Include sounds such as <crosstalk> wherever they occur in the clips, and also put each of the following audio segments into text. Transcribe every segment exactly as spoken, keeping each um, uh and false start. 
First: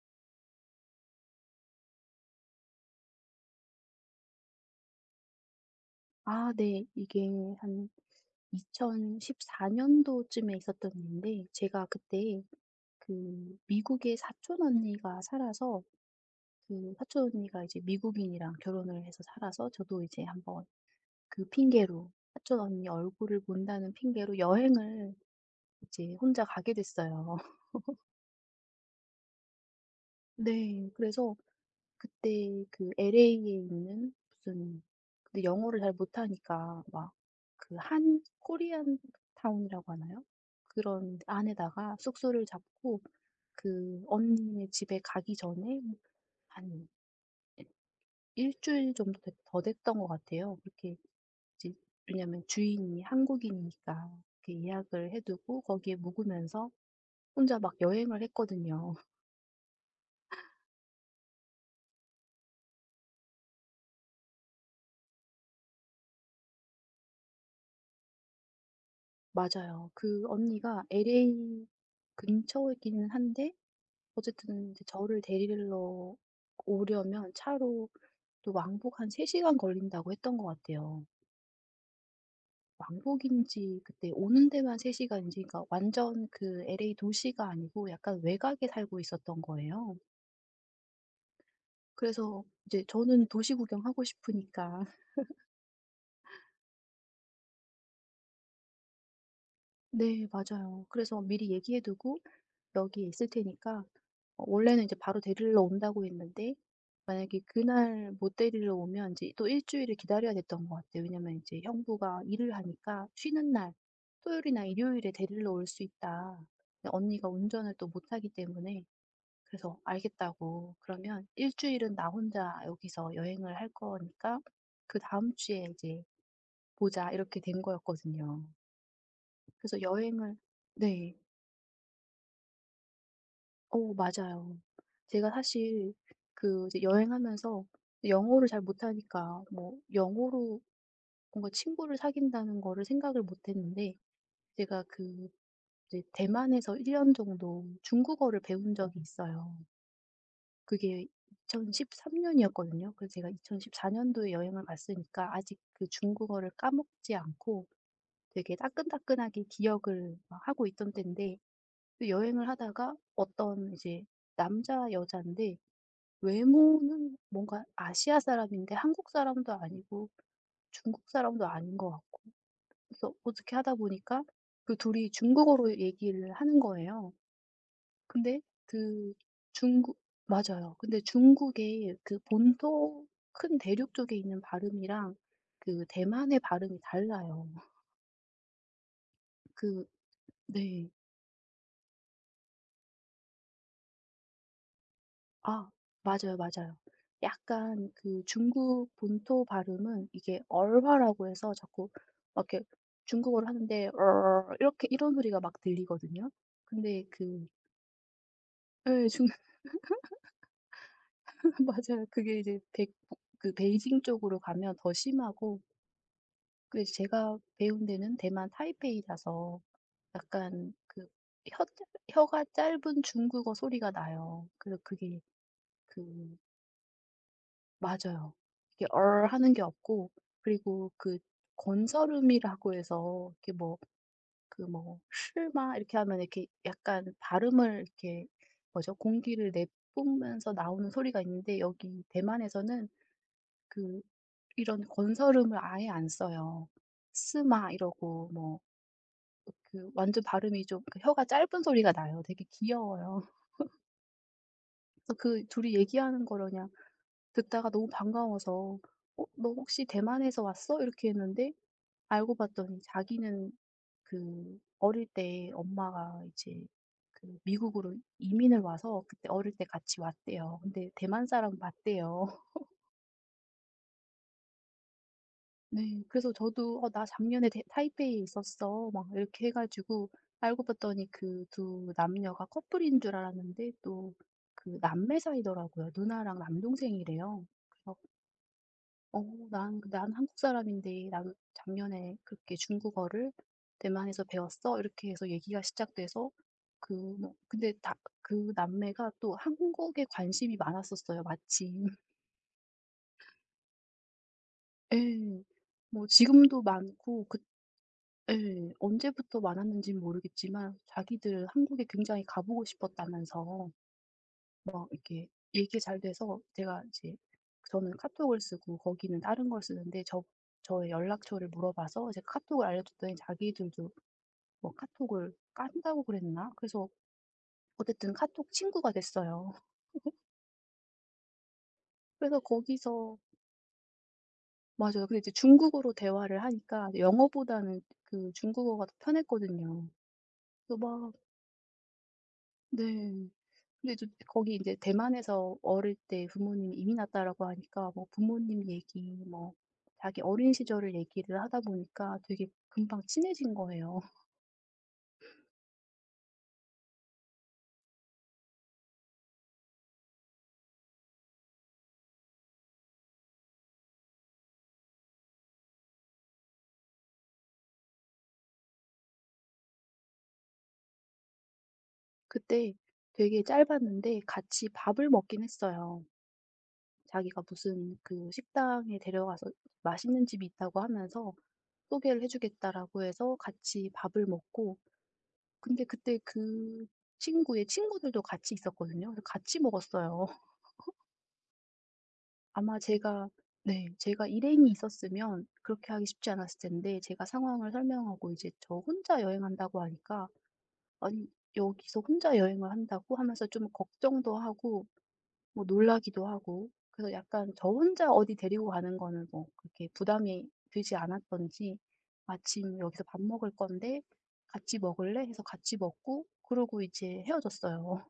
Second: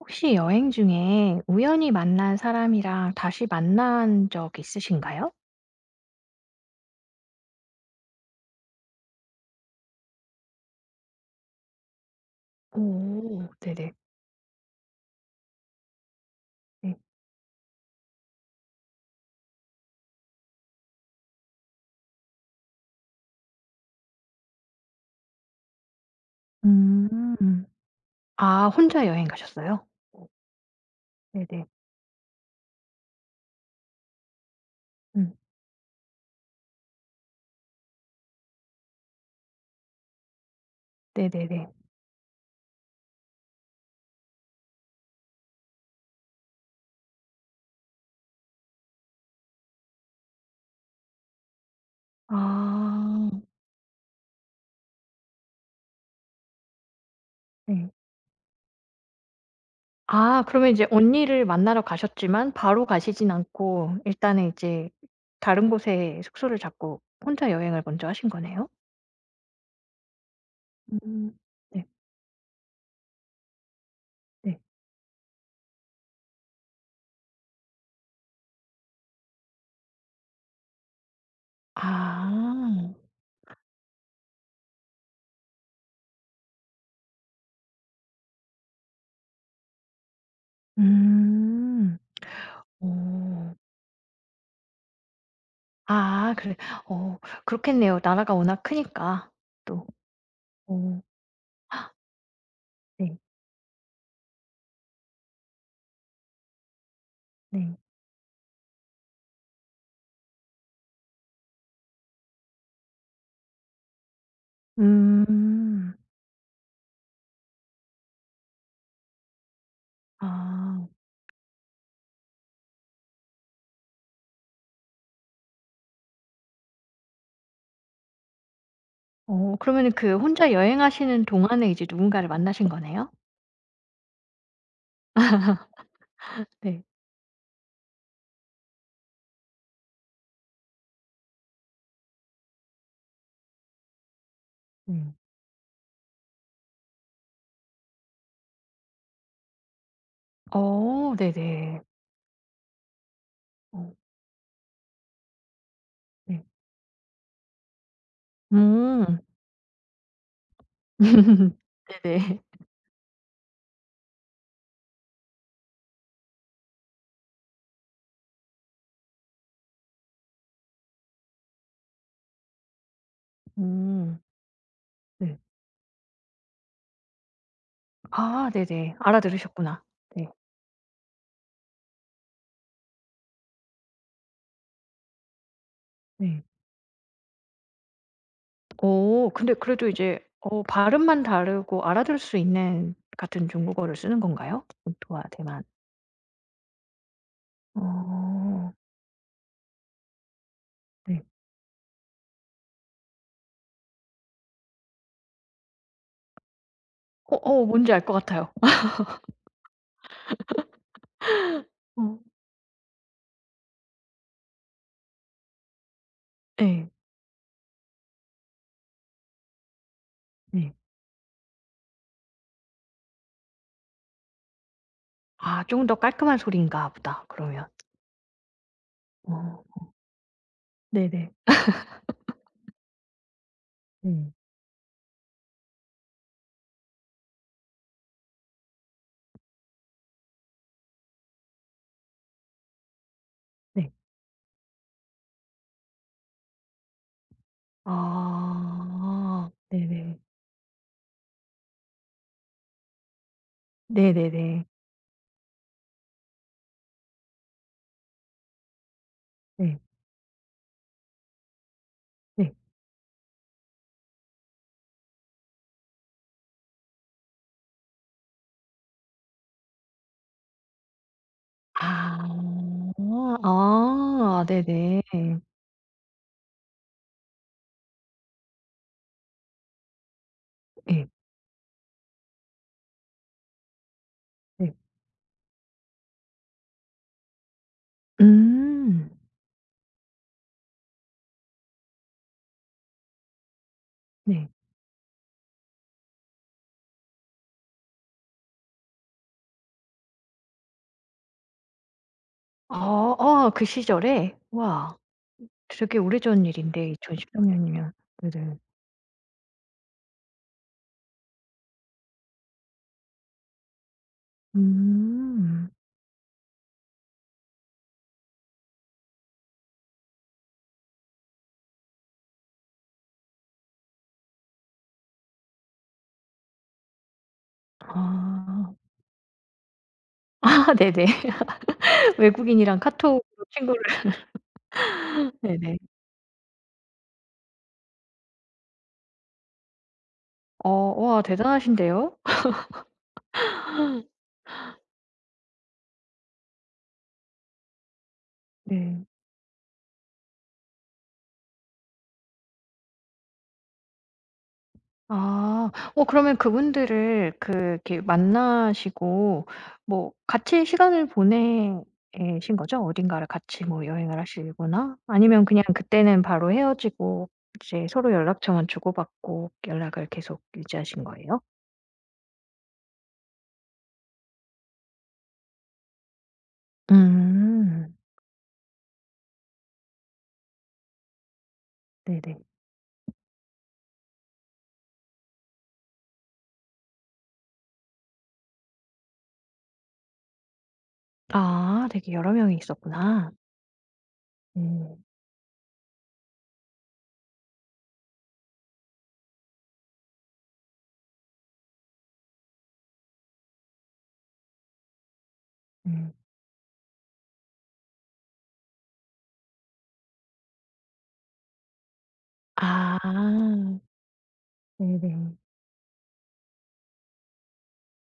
혹시 여행 중에 우연히 만난 사람이랑 다시 만난 적 있으신가요? 아 네. 이게 한 이천십사 년도쯤에 있었던 일인데, 제가 그때 오 그 미 네네. 국의 사촌 언니가 살아서, 그 네. 사촌 언니가 이제 미국인이랑 결혼을 해서 살아서, 저도 이제 한번 그 핑계로, 사촌 언니 얼굴을 본다는 핑계로 여행을 이제 혼자 가게 됐어요. 음. <laughs> 아 혼자 여행 가셨어요? 오, 네. 그래서 네네. 그때 그 엘에이에 있는 무슨, 음. 근데 영어를 잘 못하니까 막, 그 한 코리안 타운이라고 하나요? 그런 네네네. 안에다가 숙소를 잡고 그 언니네 집에 가기 전에 한 일주일 정도 됐- 더 됐던 것 같아요. 그렇게 이제, 왜냐면 주인이 아 한국인이니까 이렇게 예약을 해두고 거기에 묵으면서 혼자 막 네. 여행을 했거든요. <laughs> 아 그러면 이제 언니를 만나러 가셨지만 바로 가시진 않고 일단은 이제 다른 곳에 숙소를 잡고 혼자 여행을 먼저 하신 거네요? 맞아요. 그 언니가 음. 엘에이 네. 근처이기는 한데, 네. 어쨌든 제 저를 데리러 오려면 차로 또 왕복 한 세 시간 걸린다고 했던 것 같아요. 아. 왕복인지 그때 오는 데만 세 시간인지, 그러니까 완전 그 엘에이 도시가 아니고 약간 외곽에 살고 있었던 거예요. 음. 그래서 이제 저는 도시 오. 구경하고 싶으니까. <laughs> 아 그래 어 그렇겠네요. 나라가 워낙 크니까 또. 네 맞아요. 어 그래서 미리 얘기해 두고, "여기에 네. 있을 테니까, 어 원래는 이제 바로 데리러 온다고 했는데, 만약에 네. 그날 못 데리러 오면 이제 또 일 주일을 기다려야 됐던 것 같아요. 왜냐면 이제 형부가 일을 하니까 쉬는 날, 토요일이나 일요일에 데리러 올 수 음. 있다. 근데 언니가 운전을 또 못하기 때문에, 그래서 알겠다고, 아. "그러면 일 주일은 나 혼자 여기서 여행을 할 거니까 그다음 주에 이제 보자." 이렇게 된 거였거든요. 어 그래서 그러면은 그 여행을, 혼자 네. 여행하시는 동안에 이제 누군가를 만나신 거네요? 어 맞아요. 제가 사실 그 네. 이제 여행하면서 영어를 잘 못하니까, 뭐 영어로 뭔가 친구를 사귄다는 거를 생각을 못 했는데, 제가 네. 그 이제 대만에서 일 년 정도 중국어를 배운 적이 있어요. 그게 어 네네. 이천십삼 년이었거든요. 그래서 제가 어 이천십사 년도에 여행을 갔으니까 아직 그 네. 중국어를 까먹지 않고 되게 음. 따끈따끈하게 기억을 막 하고 있던 때인데, <laughs> 또 네네. 여행을 하다가 어떤 이제 남자 여인데, 외모는 뭔가 아시아 사람인데 한국 사람도 아니고 중국 사람도 아닌 것 같고, 그래서 어떻게 하다 음. 보니까 그 둘이 네. 중국어로 얘기를 하는 거예요. 근데 아 네네. 그 알아들으셨구나. 중국, 네. 맞아요. 근데 중국의 그 본토, 큰 대륙 쪽에 있는 발음이랑 그 대만의 네. 발음이 달라요. 오 근데 그 그래도 이제 어 네. 발음만 다르고 알아들을 수 있는 같은 중국어를 쓰는 건가요? 본토와 대만. 아 맞아요, 맞아요. 약간 그 어. 중국 본토 발음은, 이게 네. 얼화라고 해서 자꾸 막 이렇게 중국어를 하는데, 어 이렇게 이런 소리가 막 들리거든요. 근데 어 그, 어 뭔지 알 것 같아요. 예, 중, <laughs> 맞아요. 어. 그게 이제 백, 그 베이징 쪽으로 가면 더 심하고, 그 예. 제가 배운 데는 대만 타이페이라서 네. 약간 그 혀 혀가 짧은 중국어 소리가 나요. 그래서 그게 아 좀 더 그, 깔끔한 소리인가 보다 그러면. 맞아요. 이게 얼 하는 게 어. 없고, 그리고 그 네네. 건설음이라고 해서 이렇게 뭐, 네. 그 뭐 쉴마 이렇게 하면 이렇게 약간 발음을 이렇게, 뭐죠? 공기를 내뿜으면서 나오는 소리가 있는데 여기 대만에서는 네. 그 이런 건설음을 아예 안 써요. 스마 이러고, 뭐 아. 그 네네. 완전 발음이 좀그 혀가 짧은 소리가 나요. 되게 귀여워요. 네네네. <laughs> 그래서 그 둘이 얘기하는 거를 그 듣다가 너무 반가워서, "어 너 네. 혹시 대만에서 왔어?" 이렇게 했는데, 알고 네. 봤더니 자기는 그 어릴 때 엄마가 이제 그 미국으로 이민을 와서 그때 어릴 때 같이 왔대요. 근데 대만 사람 맞대요. <laughs> 아. 아 네네. 네. 그래서 저도 "어 나 작년에 대 타이페이에 있었어." 막 이렇게 해 가지고, 알고 봤더니 예. 그 두 남녀가 커플인 줄 알았는데, 또 네. 그 남매 사이더라고요. 누나랑 남동생이래요. 그래서 음. 어, "난 난 한국 사람인데, 난 작년에 그렇게 중국어를 대만에서 네. 배웠어." 이렇게 해서 얘기가 시작돼서, 그 뭐 근데 다 그 남매가 또 한국에 관심이 많았었어요, 마침. <laughs> 아 아 그 시절에? 와 예. 되게 뭐 오래전 지금도 일인데 많고, 그 이천십삼 년이면. 네네. 예. 언제부터 많았는는 모르겠지만 자기들 한국에 굉장히 가 보고 싶었다면서, 막 이렇게 음. 얘기 잘 돼서 제가 이제, 저는 카톡을 쓰고 거기는 다른 걸 쓰는데 저 저의 연락처를 물어봐서 이제 카톡을 알려줬더니 자기들도 뭐 카톡을 깐다고 그랬나? 그래서 어쨌든 카톡 아. 친구가 됐어요. <laughs> <laughs> 아 네네. 그래서 외국인이랑 거기서, 카톡으로 친구를 맞아요. 근데 이제 <laughs> 네네. 중국어로 대화를 하니까 영어보다는 그 중국어가 더 편했거든요. 어 그래서 막 와 대단하신데요. 네. 근데 저 거기 이제 대만에서 어릴 때 부모님이 이민 왔다라고 하니까 뭐 부모님 얘기, 네. 뭐 자기 어린 시절을 얘기를 하다 보니까 되게 금방 친해진 거예요. <laughs> 아. 어 그러면 그분들을 그 이렇게 만나시고 뭐 같이 시간을 보내신 거죠? 어딘가를 같이 뭐 여행을 하시거나 아니면 그냥 그때는 바로 헤어지고 이제 서로 연락처만 주고받고 연락을 계속 유지하신 거예요? 그때 되게 짧았는데 같이 밥을 먹긴 했어요. 자기가 음. 무슨 그 식당에 데려가서 맛있는 집이 있다고 하면서 소개를 해 네네. 주겠다라고 해서 같이 밥을 먹고, 근데 그때 그 친구의 친구들도 같이 있었거든요. 그래서 같이 먹었어요. 아 되게 여러 명이 아마 제가, 있었구나. 네 제가 일행이 음. 있었으면 그렇게 하기 쉽지 않았을 텐데, 제가 상황을 설명하고 이제 저 혼자 여행한다고 하니까 "아니 여기서 혼자 여행을 한다고?" 하면서 좀 걱정도 하고 뭐 음. 놀라기도 하고, 그래서 약간 저 혼자 어디 데리고 가는 거는 뭐 그렇게 부담이 되지 않았던지, 마침 아. "여기서 밥 먹을 건데 같이 먹을래?" 네네. 해서 같이 먹고 그러고 이제 헤어졌어요.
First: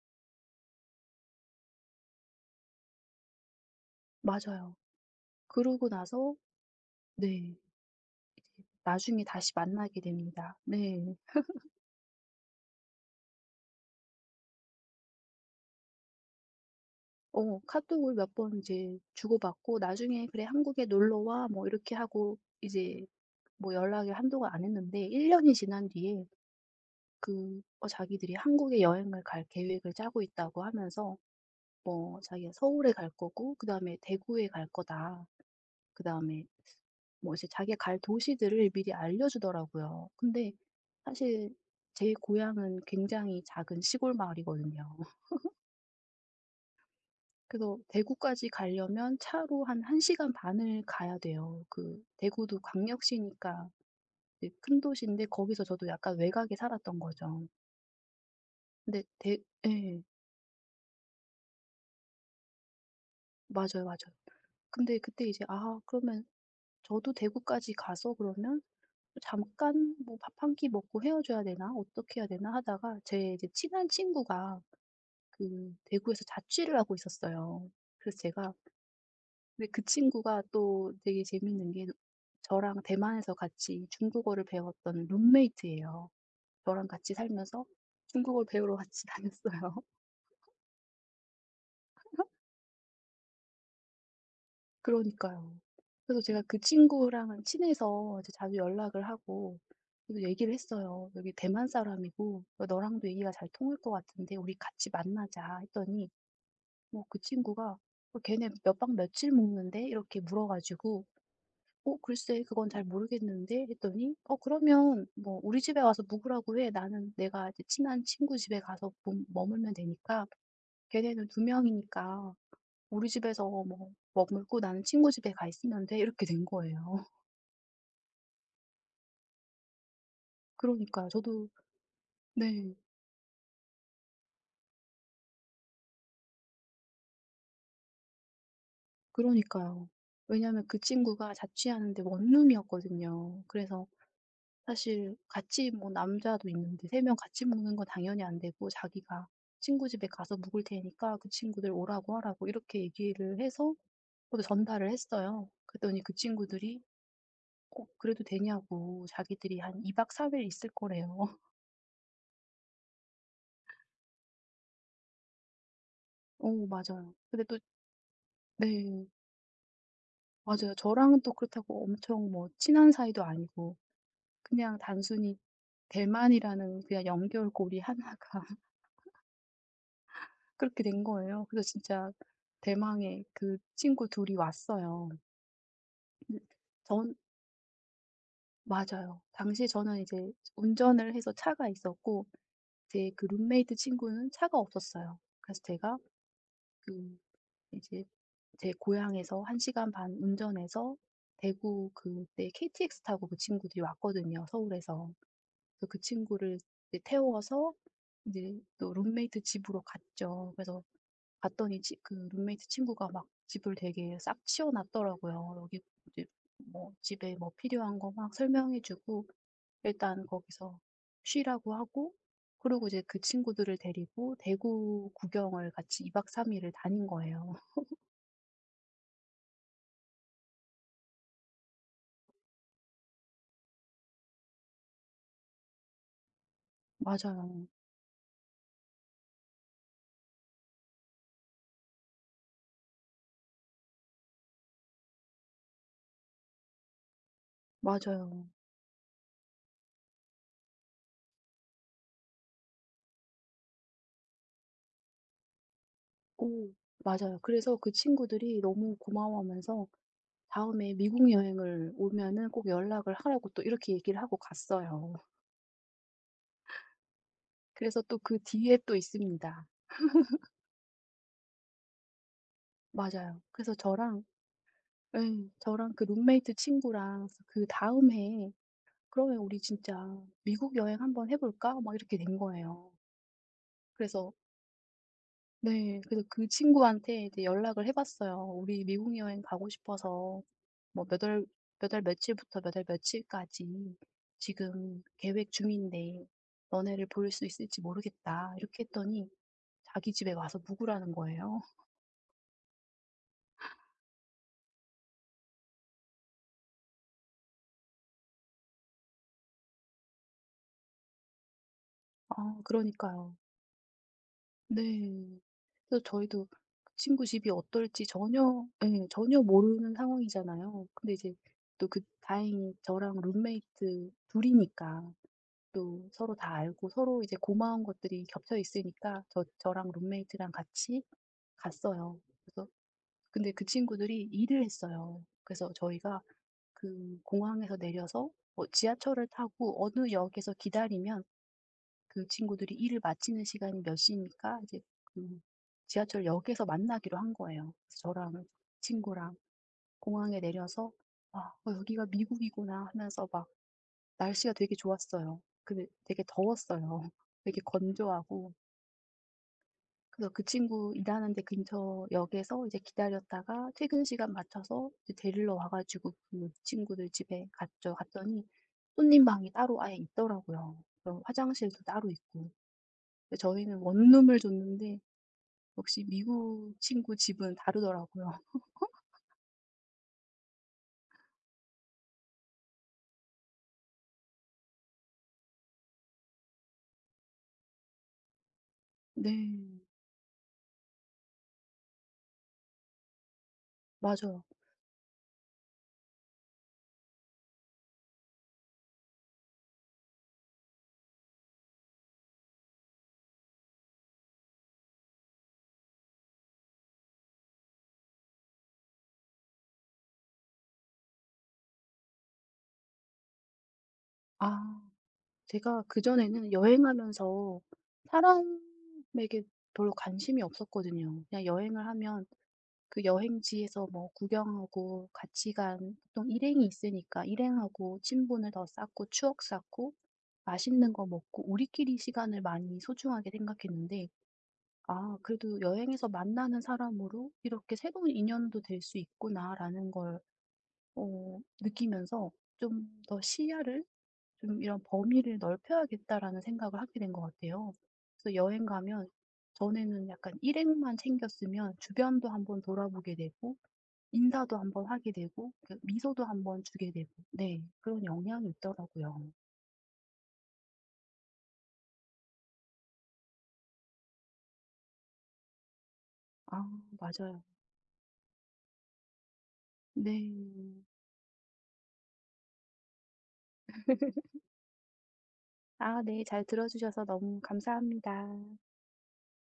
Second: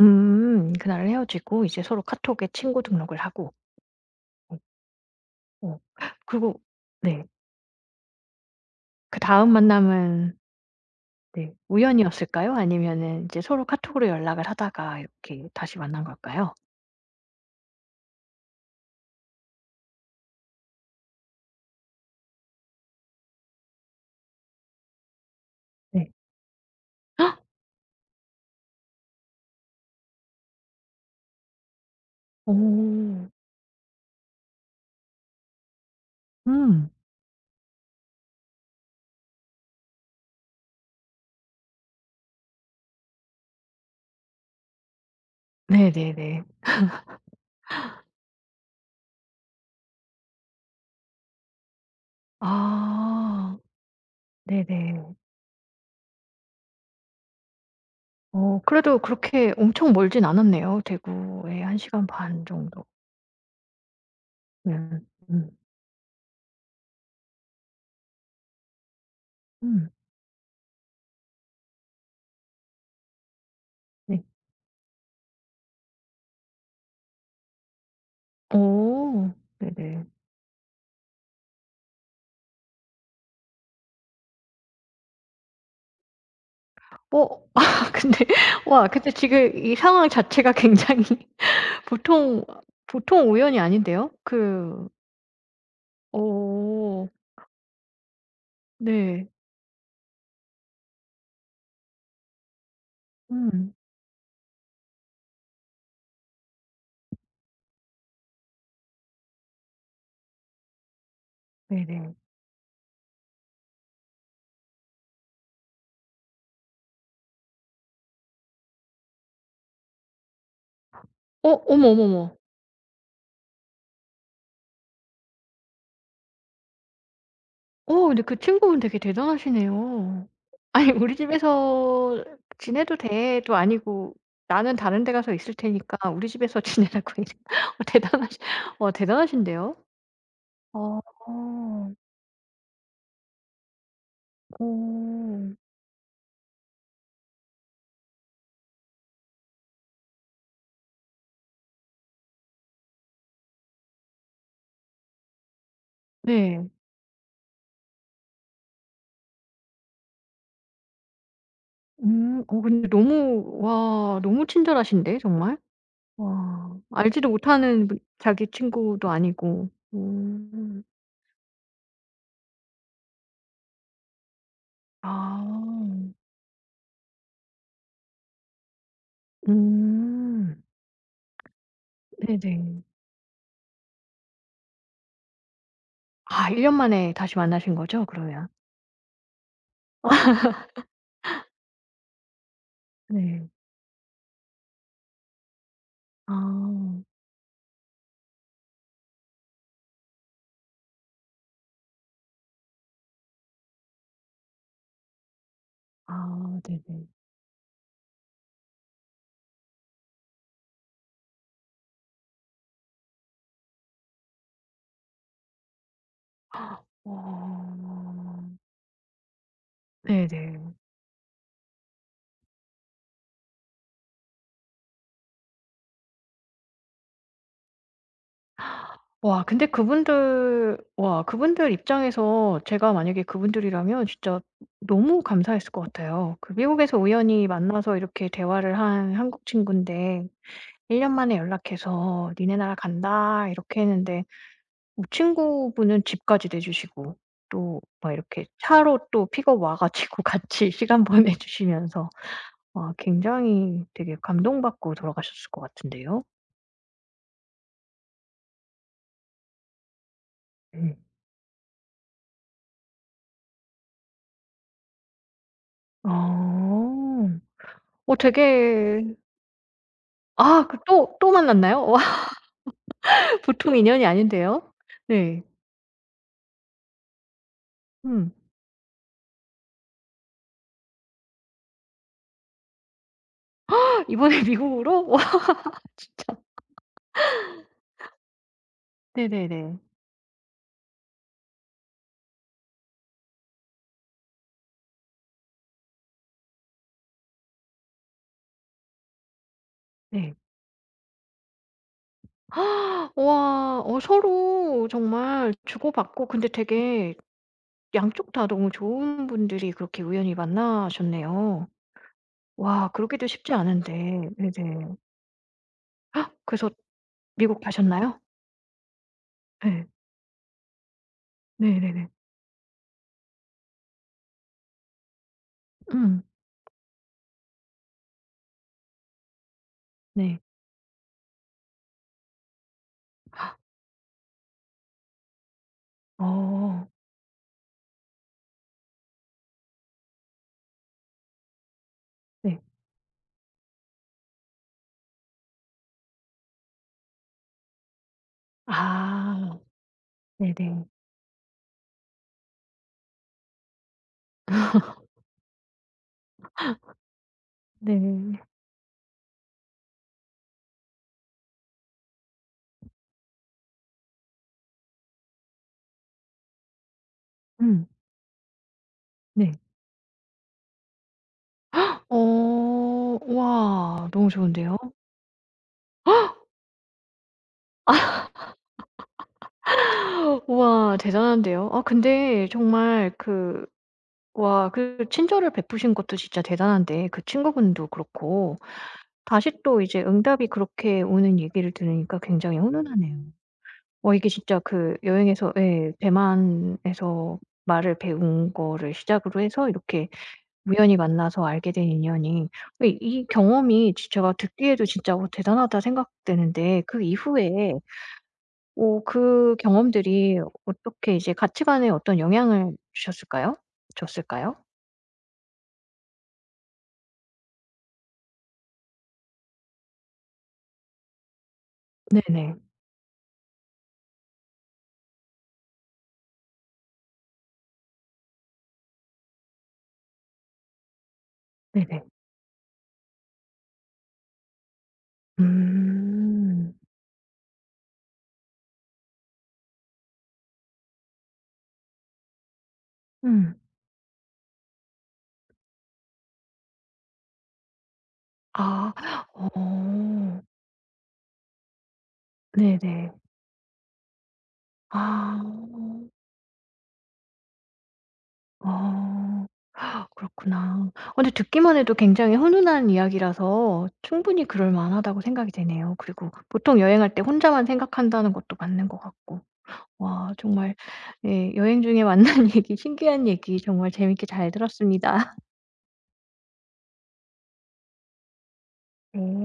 음. 그날 헤어지고 이제 서로 카톡에 친구 등록을 하고 <laughs> 어 맞아요. 어 그러고 나서 그리고 네. 네, 나중에 그다음 다시 만나게 만남은 됩니다. 네. 네 우연이었을까요? 아니면은 이제 서로 카톡으로 연락을 하다가 이렇게 다시 만난 걸까요? 어 카톡을 몇 번 이제 주고받고 나중에 "그래 한국에 놀러 와." 뭐 이렇게 하고 이제 뭐 연락을 한동안 안 했는데, 일 년이 지난 네. 뒤에 그 어 자기들이 한국에 여행을 갈 계획을 짜고 있다고 하면서, 뭐 자기가 서울에 갈 오. 거고 그다음에 대구에 갈 거다. 그다음에 음. 뭐 이제 자기가 갈 도시들을 미리 알려주더라고요. 근데 사실 제 고향은 굉장히 작은 시골 마을이거든요. 네네네. 그래서 대구까지 가려면 차로 한 1 시간 반을 가야 돼요. 그 대구도 아. 광역시니까 이제 큰 네네. 도시인데, 거기서 저도 약간 외곽에 살았던 거죠. 어 그래도 근데 대, 그렇게 엄청 예. 멀진 않았네요. 대구에 한 시간 반 정도면. 맞아요, 맞아요. 근데 음. 그때 이제 음. 아 그러면 저도 대구까지 가서, 그러면 음, 잠깐 뭐 '밥 한 끼 먹고 헤어져야 되나? 어떻게 해야 되나?' 하다가, 제 이제 친한 네. 친구가 그 대구에서 자취를 하고 있었어요. 그래서 제가, 오. 근데 그 네네. 친구가 또 되게 재밌는 게 저랑 대만에서 같이 중국어를 배웠던 룸메이트예요. 저랑 같이 어 아 살면서 <laughs> 근데 중국어를 배우러 와 같이 근데 지금 이 다녔어요. 상황 자체가 굉장히 <laughs> 보통 <laughs> 보통 우연이 아닌데요. 그 그러니까요. 그래서 제가 그 어 친구랑은 친해서 이제 자주 연락을 네. 하고, 그래서 얘기를 했어요. "여기 대만 사람이고 너랑도 얘기가 잘 음 통할 것 같은데 우리 같이 만나자." 했더니 뭐 그 친구가 "어 걔네 몇 박 며칠 묵는데?" 이렇게 물어 가지고, "어 네네. 글쎄 그건 잘 모르겠는데." 했더니 "어 그러면 뭐 우리 집에 와서 묵으라고 해. 나는 내가 이제 친한 친구 집에 가서 머- 머물면 되니까, 걔네는 두 어 어머, 어머, 명이니까 어머. 우리 집에서 뭐 머물고 나는 친구 집에 가 있으면 돼." 이렇게 된 거예요. 어 근데 그 친구분 되게 대단하시네요. <laughs> 아니 그러니까요. "우리 저도 집에서 네. 지내도 돼."도 아니고 "나는 다른 데 가서 있을 테니까 우리 집에서 <laughs> 지내라고." 이래 어 대단하시 어 대단하신데요. 그러니까요. 왜냐하면 그 어. 친구가 자취하는데 원룸이었거든요. 그래서 사실 어. 같이 뭐 남자도 있는데 세 명 같이 먹는 건 당연히 안 되고, 자기가 "친구 집에 가서 묵을 테니까 그 친구들 오라고 하라."고 이렇게 얘기를 해서 저도 전달을 했어요. 그랬더니 그 네. 친구들이 "어 그래도 되냐."고 자기들이 한 이 박 삼 일 있을 거래요. 음. 어 근데 너무 와 너무 친절하신데 정말. <laughs> 오 와. 맞아요. 알지도 근데 또 못하는 분 자기 네. 친구도 아니고. 맞아요. 음. 저랑은 또 그렇다고 엄청 뭐 친한 사이도 아니고 그냥 단순히 아. 대만이라는 그냥 연결고리 하나가 음. 그렇게 된 거예요. 그래서 진짜 네네. 대망의 그 친구 둘이 왔어요. 근데 아 일 년 만에 전, 다시 만나신 거죠 그러면? 맞아요. 당시에 저는 이제 운전을 해서 차가 있었고 제 그 네. 룸메이트 친구는 차가 없었어요. 그래서 제가 아. 그 이제 제 고향에서 한 시간 반 운전해서 대구, 그때 케이티엑스 타고 그 친구들이 왔거든요, 서울에서. 그래서 그 친구를 아 이제 네네. 태워서 이제 또 룸메이트 집으로 갔죠. 그래서 갔더니 치 그 룸메이트 친구가 막 집을 되게 싹 치워 놨더라고요. 여기 이제 뭐 집에 뭐 필요한 거 막 어. 설명해 주고 일단 네네. 거기서 쉬라고 하고, 그리고 이제 그 친구들을 데리고 대구 구경을 같이 이 박 삼 일을 다닌 거예요. 와 근데 그분들 와 그분들 입장에서 제가 만약에 그분들이라면 진짜 너무 감사했을 것 같아요. 그 미국에서 <laughs> 우연히 맞아요. 만나서 이렇게 대화를 한 한국 친구인데일 년 만에 연락해서 "니네 나라 간다." 이렇게 했는데 뭐 친구분은 집까지 내주시고 또 막 맞아요. 이렇게 차로 또 픽업 와 가지고 <laughs> 같이 시간 보내 주시면서 와 굉장히 되게 감동받고 돌아가셨을 것 같은데요. 오 맞아요. 그래서 그 친구들이 너무 고마워하면서 다음에 음 미국 여행을 오면은 꼭 연락을 하라고 또 이렇게 얘기를 하고 갔어요. 아. 그래서 어 또 그 뒤에 또 되게 있습니다. 아 그 또 또 만났나요? 와 맞아요. <laughs> 그래서 보통 인연이 저랑 아닌데요. 네. 예 저랑 그 룸메이트 친구랑 그다음 음. 해에 "그러면 우리 진짜 미국 여행 한번 해 볼까?" 막 이렇게 된 거예요. <laughs> 그래서 이번에 미국으로? 와 네 그래서 진짜. 그 친구한테 이제 연락을 해 봤어요. "우리 미국 여행 가고 네네네. 싶어서 뭐 몇 월 몇 월 며칠부터 몇 월 며칠까지 지금 계획 중인데 너네를 볼 수 있을지 모르겠다." 이렇게 했더니, 자기 집에 네. 와서 묵으라는 거예요. <gasps> 와 어 서로 정말 주고받고 근데 되게 양쪽 다 너무 좋은 분들이 그렇게 우연히 만나셨네요. 아 와 그러기도 그러니까요. 쉽지 않은데. 네네. 네. 그래서 저희도 그 그래서 친구 집이 미국 어떨지 가셨나요? 전혀 예 전혀 예. 모르는 상황이잖아요. 근데 이제 또 그 네네네. 다행히 저랑 룸메이트 둘 이니까 또 음. 서로 다 알고 서로 이제 고마운 것들이 겹쳐 있으니까 저 저랑 네. 룸메이트랑 같이 갔어요. 그래서 근데 그 친구들이 일을 했어요. 그래서 저희가 어. 그 공항에서 내려서 뭐 지하철을 타고 어느 역에서 기다리면 그 네. 친구들이 일을 마치는 시간이 몇 시니까 이제 그 지하철 역에서 만나기로 한 거예요. 그래서 저랑 친구랑 아. 공항에 네네. 내려서 아, 어, 여기가 미국이구나 하면서 막 날씨가 되게 좋았어요. 근데 되게 더웠어요. <laughs> 되게 네. 건조하고. 그래서 그 친구 일하는 데 근처 역에서 이제 기다렸다가 퇴근 시간 맞춰서 이제 데리러 와 가지고 그 친구들 집에 음. 갔죠. 갔더니 손님 방이 네. 따로 아예 있더라고요. 그럼 화장실도 따로 있고. 어. 근데 저희는 와 너무 원룸을 좋은데요. 줬는데 역시 미국 친구 집은 다르더라고요. <laughs> <gasps> 우와 대단한데요. 아 근데 정말 그 와 그 친절을 베푸신 것도 진짜 대단한데 그 친구분도 그렇고 네. 다시 또 이제 응답이 그렇게 오는 얘기를 들으니까 굉장히 훈훈하네요. 어 이게 맞아요. 진짜 그 여행에서 예 대만에서 말을 배운 거를 시작으로 해서 이렇게 우연히 만나서 알게 된 인연이 이 이 경험이 지 제가 듣기에도 진짜 '어 대단하다.' 생각되는데 그 이후에 오 그 경험들이 어떻게 이제 가치관에 어떤 영향을 주셨을까요? 줬을까요? 아 제가 그전에는 여행하면서 사람에게 별로 관심이 없었거든요. 그냥 여행을 하면 네네. 그 여행지에서 뭐 구경하고 같이 간 보통 일행이 있으니까 일행하고 친분을 더 쌓고 추억 쌓고 맛있는 거 먹고 우리끼리 네네. 시간을 많이 소중하게 생각했는데, 아, 그래도 여행에서 만나는 음. 사람으로 이렇게 새로운 인연도 될 수 있구나라는 걸 어, 느끼면서 좀 더 음. 시야를 좀 이런 범위를 넓혀야겠다라는 생각을 하게 된 것 같아요. 그래서 여행 아. 가면 전에는 약간 어. 일행만 챙겼으면 주변도 한번 네네. 돌아보게 되고 인사도 한번 하게 아. 되고 그 미소도 한번 주게 되고 네 그런 영향이 있더라고요. 어. 그렇구나. 어 근데 듣기만 해도 굉장히 훈훈한 이야기라서 충분히 그럴 만하다고 생각이 되네요. 그리고 아 보통 여행할 때 맞아요. 혼자만 생각한다는 것도 맞는 것 같고. 와 정말 네. 예 여행 중에 만난 <laughs> 얘기, 신기한 얘기 정말 재밌게 잘 들었습니다. 아 네. 잘 들어 주셔서 너무 감사합니다. 응?